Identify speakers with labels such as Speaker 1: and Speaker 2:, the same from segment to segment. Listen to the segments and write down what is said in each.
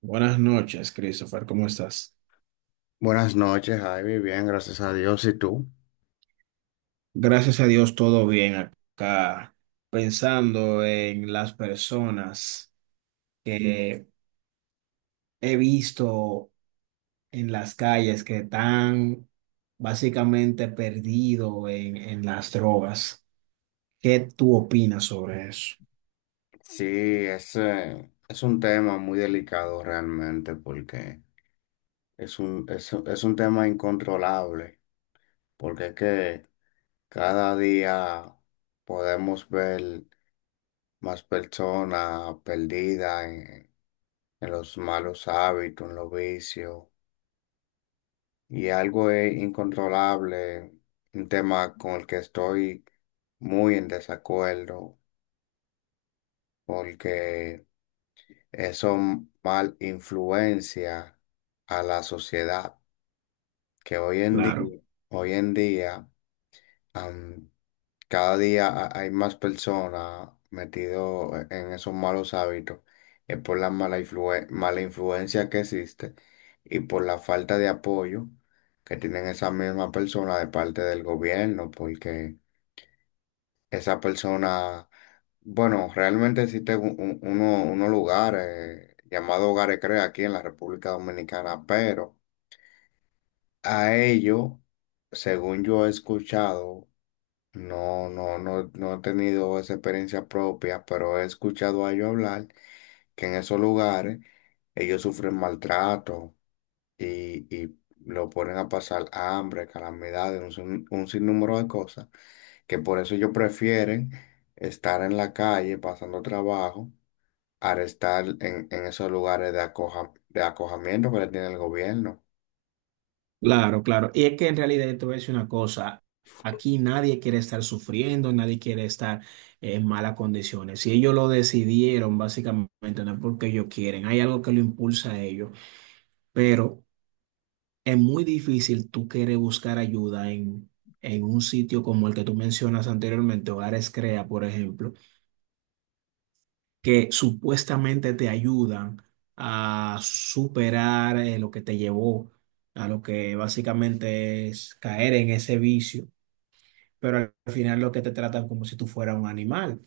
Speaker 1: Buenas noches, Christopher, ¿cómo estás?
Speaker 2: Buenas noches, Javi. Bien, gracias a Dios. ¿Y tú?
Speaker 1: Gracias a Dios, todo bien acá, pensando en las personas que he visto en las calles que están básicamente perdidos en las drogas. ¿Qué tú opinas sobre eso?
Speaker 2: Sí, es un tema muy delicado realmente porque es un tema incontrolable, porque es que cada día podemos ver más personas perdidas en los malos hábitos, en los vicios, y algo es incontrolable, un tema con el que estoy muy en desacuerdo, porque eso mal influencia a la sociedad, que
Speaker 1: Claro.
Speaker 2: hoy en día, am, cada día hay más personas metidas en esos malos hábitos, es por la mala influencia que existe y por la falta de apoyo que tienen esas mismas personas de parte del gobierno, porque esa persona, bueno, realmente existe unos lugares llamados Hogares Crea aquí en la República Dominicana, pero a ellos, según yo he escuchado, no he tenido esa experiencia propia, pero he escuchado a ellos hablar que en esos lugares ellos sufren maltrato y lo ponen a pasar hambre, calamidades, un, sin- un sinnúmero de cosas que por eso ellos prefieren estar en la calle pasando trabajo al estar en esos lugares de acojamiento que le tiene el gobierno.
Speaker 1: Claro, claro. Y es que en realidad te voy a decir una cosa, aquí nadie quiere estar sufriendo, nadie quiere estar en malas condiciones. Si ellos lo decidieron, básicamente no es porque ellos quieren, hay algo que lo impulsa a ellos, pero es muy difícil tú querer buscar ayuda en un sitio como el que tú mencionas anteriormente, Hogares Crea, por ejemplo, que supuestamente te ayudan a superar lo que te llevó a lo que básicamente es caer en ese vicio. Pero al final lo que te tratan como si tú fueras un animal.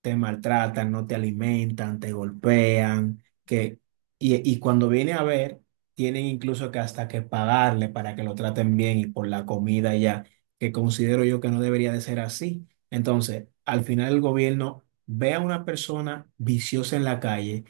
Speaker 1: Te maltratan, no te alimentan, te golpean, y cuando viene a ver, tienen incluso que hasta que pagarle para que lo traten bien y por la comida ya, que considero yo que no debería de ser así. Entonces, al final el gobierno ve a una persona viciosa en la calle.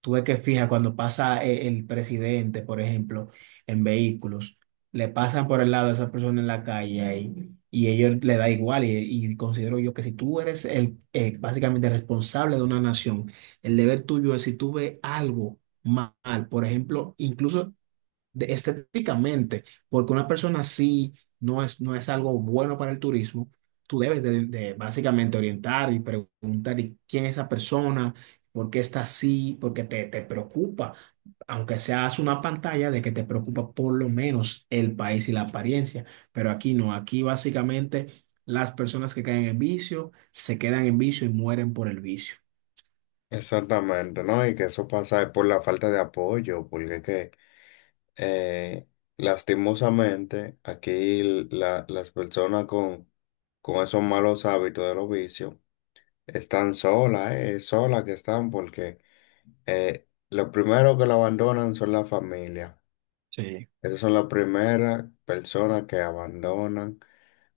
Speaker 1: Tú ves que fija cuando pasa el presidente, por ejemplo, en vehículos, le pasan por el lado a esa persona en la calle y ellos le da igual. Y considero yo que si tú eres el básicamente responsable de una nación, el deber tuyo es si tú ves algo mal, por ejemplo, incluso estéticamente, porque una persona así no es algo bueno para el turismo, tú debes de básicamente orientar y preguntar ¿y quién es esa persona, por qué está así? Porque te preocupa, aunque seas una pantalla de que te preocupa por lo menos el país y la apariencia, pero aquí no, aquí básicamente las personas que caen en vicio se quedan en vicio y mueren por el vicio.
Speaker 2: Exactamente, ¿no? Y que eso pasa es por la falta de apoyo, porque es que eh, lastimosamente aquí las personas con esos malos hábitos de los vicios están solas, solas que están, porque lo primero que la abandonan son la familia.
Speaker 1: Sí.
Speaker 2: Esas son las primeras personas que abandonan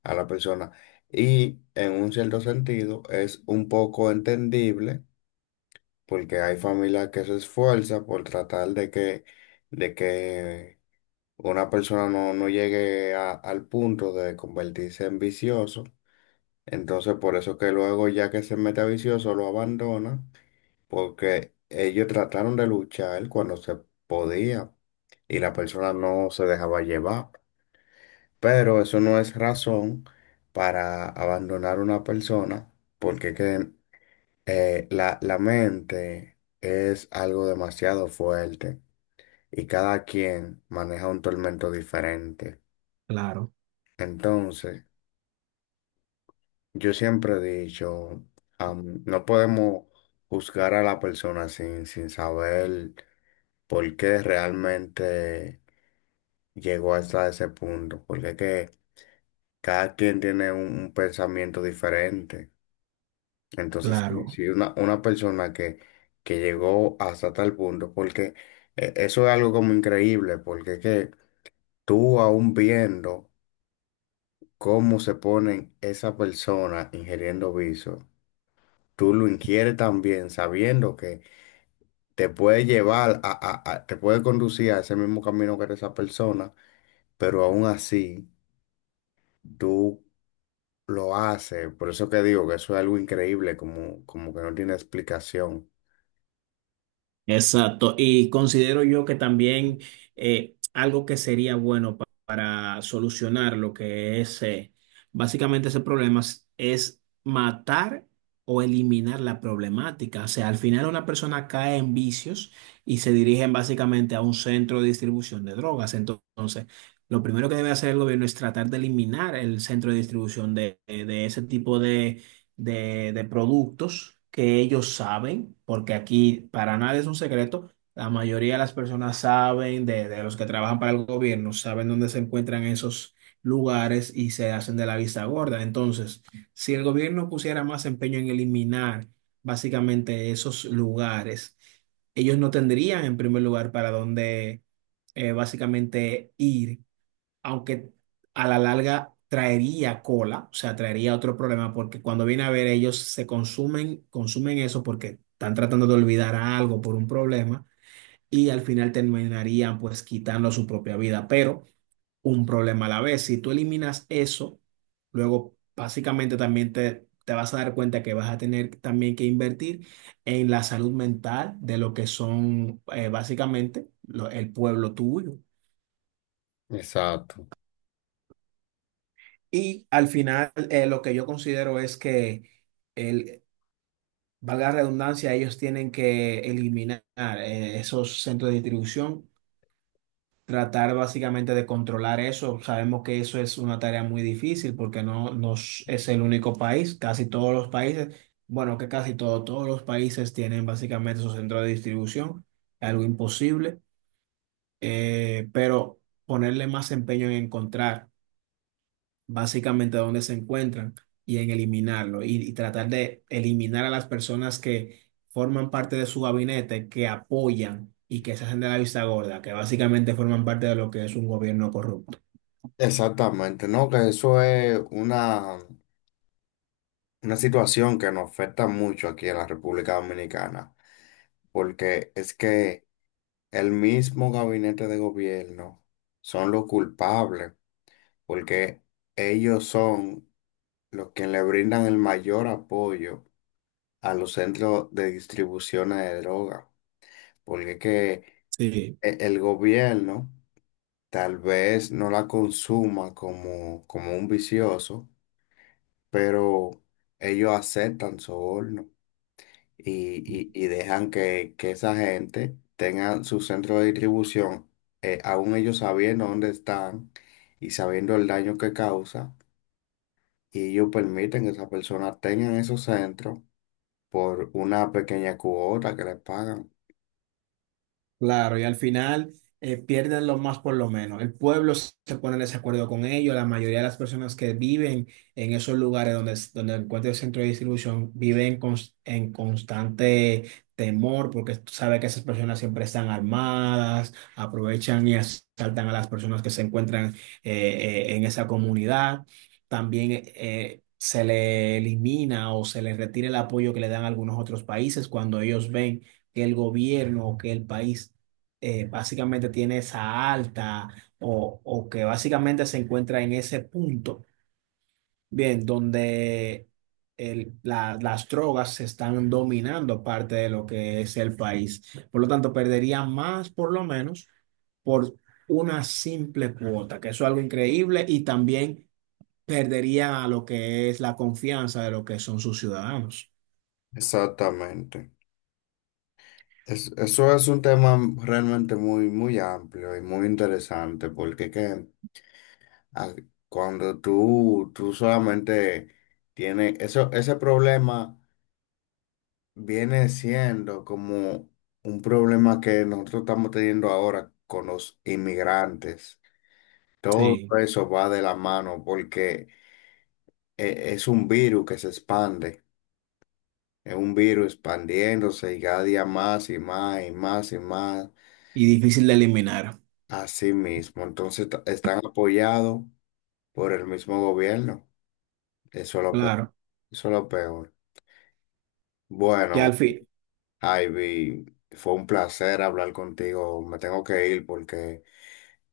Speaker 2: a la persona. Y en un cierto sentido es un poco entendible porque hay familias que se esfuerzan por tratar de que una persona no llegue al punto de convertirse en vicioso. Entonces por eso que luego ya que se mete a vicioso lo abandona porque ellos trataron de luchar cuando se podía y la persona no se dejaba llevar. Pero eso no es razón para abandonar una persona porque que, la mente es algo demasiado fuerte y cada quien maneja un tormento diferente.
Speaker 1: Claro,
Speaker 2: Entonces, yo siempre he dicho, no podemos juzgar a la persona sin saber por qué realmente llegó hasta ese punto, porque que cada quien tiene un pensamiento diferente. Entonces,
Speaker 1: claro.
Speaker 2: si una persona que llegó hasta tal punto, porque eso es algo como increíble, porque es que tú aún viendo cómo se ponen esa persona ingiriendo vicio, tú lo ingieres también sabiendo que te puede llevar te puede conducir a ese mismo camino que era esa persona, pero aún así tú lo haces. Por eso que digo que eso es algo increíble, como que no tiene explicación.
Speaker 1: Exacto. Y considero yo que también algo que sería bueno para solucionar lo que es básicamente ese problema es matar o eliminar la problemática. O sea, al final una persona cae en vicios y se dirigen básicamente a un centro de distribución de drogas. Entonces, lo primero que debe hacer el gobierno es tratar de eliminar el centro de distribución de ese tipo de productos que ellos saben, porque aquí para nadie es un secreto, la mayoría de las personas saben, de los que trabajan para el gobierno, saben dónde se encuentran esos lugares y se hacen de la vista gorda. Entonces, si el gobierno pusiera más empeño en eliminar básicamente esos lugares, ellos no tendrían en primer lugar para dónde básicamente ir, aunque a la larga traería cola, o sea, traería otro problema, porque cuando viene a ver ellos se consumen, consumen eso porque están tratando de olvidar algo por un problema y al final terminarían pues quitando su propia vida, pero un problema a la vez. Si tú eliminas eso, luego básicamente también te... te vas a dar cuenta que vas a tener también que invertir en la salud mental de lo que son básicamente el pueblo tuyo.
Speaker 2: Exacto.
Speaker 1: Y al final, lo que yo considero es que, el, valga la redundancia, ellos tienen que eliminar esos centros de distribución, tratar básicamente de controlar eso. Sabemos que eso es una tarea muy difícil porque no, nos es el único país, casi todos los países, bueno, que casi todo, todos los países tienen básicamente esos centros de distribución, algo imposible, pero ponerle más empeño en encontrar básicamente donde se encuentran y en eliminarlo y tratar de eliminar a las personas que forman parte de su gabinete, que apoyan y que se hacen de la vista gorda, que básicamente forman parte de lo que es un gobierno corrupto.
Speaker 2: Exactamente, no, que eso es una situación que nos afecta mucho aquí en la República Dominicana, porque es que el mismo gabinete de gobierno son los culpables, porque ellos son los que le brindan el mayor apoyo a los centros de distribución de droga, porque es que
Speaker 1: Sí.
Speaker 2: el gobierno tal vez no la consuma como un vicioso, pero ellos aceptan soborno y, y dejan que esa gente tenga su centro de distribución, aún ellos sabiendo dónde están y sabiendo el daño que causa, y ellos permiten que esas personas tengan esos centros por una pequeña cuota que les pagan.
Speaker 1: Claro, y al final pierden lo más por lo menos. El pueblo se pone en desacuerdo con ellos. La mayoría de las personas que viven en esos lugares donde encuentra el centro de distribución viven en constante temor porque tú sabes que esas personas siempre están armadas, aprovechan y asaltan a las personas que se encuentran en esa comunidad. También se le elimina o se les retira el apoyo que le dan algunos otros países cuando ellos ven que el gobierno o que el país básicamente tiene esa alta o que básicamente se encuentra en ese punto, bien, donde las drogas se están dominando parte de lo que es el país. Por lo tanto, perdería más por lo menos por una simple cuota, que eso es algo increíble y también perdería lo que es la confianza de lo que son sus ciudadanos.
Speaker 2: Exactamente. Eso es un tema realmente muy amplio y muy interesante, porque ¿qué? Ah, cuando tú solamente tienes eso, ese problema viene siendo como un problema que nosotros estamos teniendo ahora con los inmigrantes. Todo
Speaker 1: Sí,
Speaker 2: eso va de la mano porque es un virus que se expande, es un virus expandiéndose y cada día más y más y más y más
Speaker 1: y difícil de eliminar,
Speaker 2: a sí mismo. Entonces están apoyados por el mismo gobierno. Eso es lo pe-
Speaker 1: claro.
Speaker 2: Eso es lo peor.
Speaker 1: Ya al
Speaker 2: Bueno.
Speaker 1: fin.
Speaker 2: Ivy, fue un placer hablar contigo. Me tengo que ir porque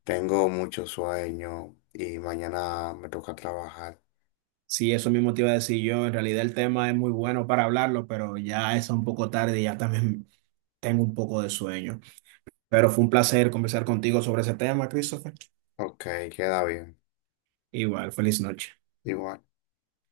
Speaker 2: tengo mucho sueño y mañana me toca trabajar.
Speaker 1: Sí, eso mismo te iba a decir yo. En realidad el tema es muy bueno para hablarlo, pero ya es un poco tarde y ya también tengo un poco de sueño. Pero fue un placer conversar contigo sobre ese tema, Christopher.
Speaker 2: Ok, queda bien.
Speaker 1: Igual, feliz noche.
Speaker 2: Igual.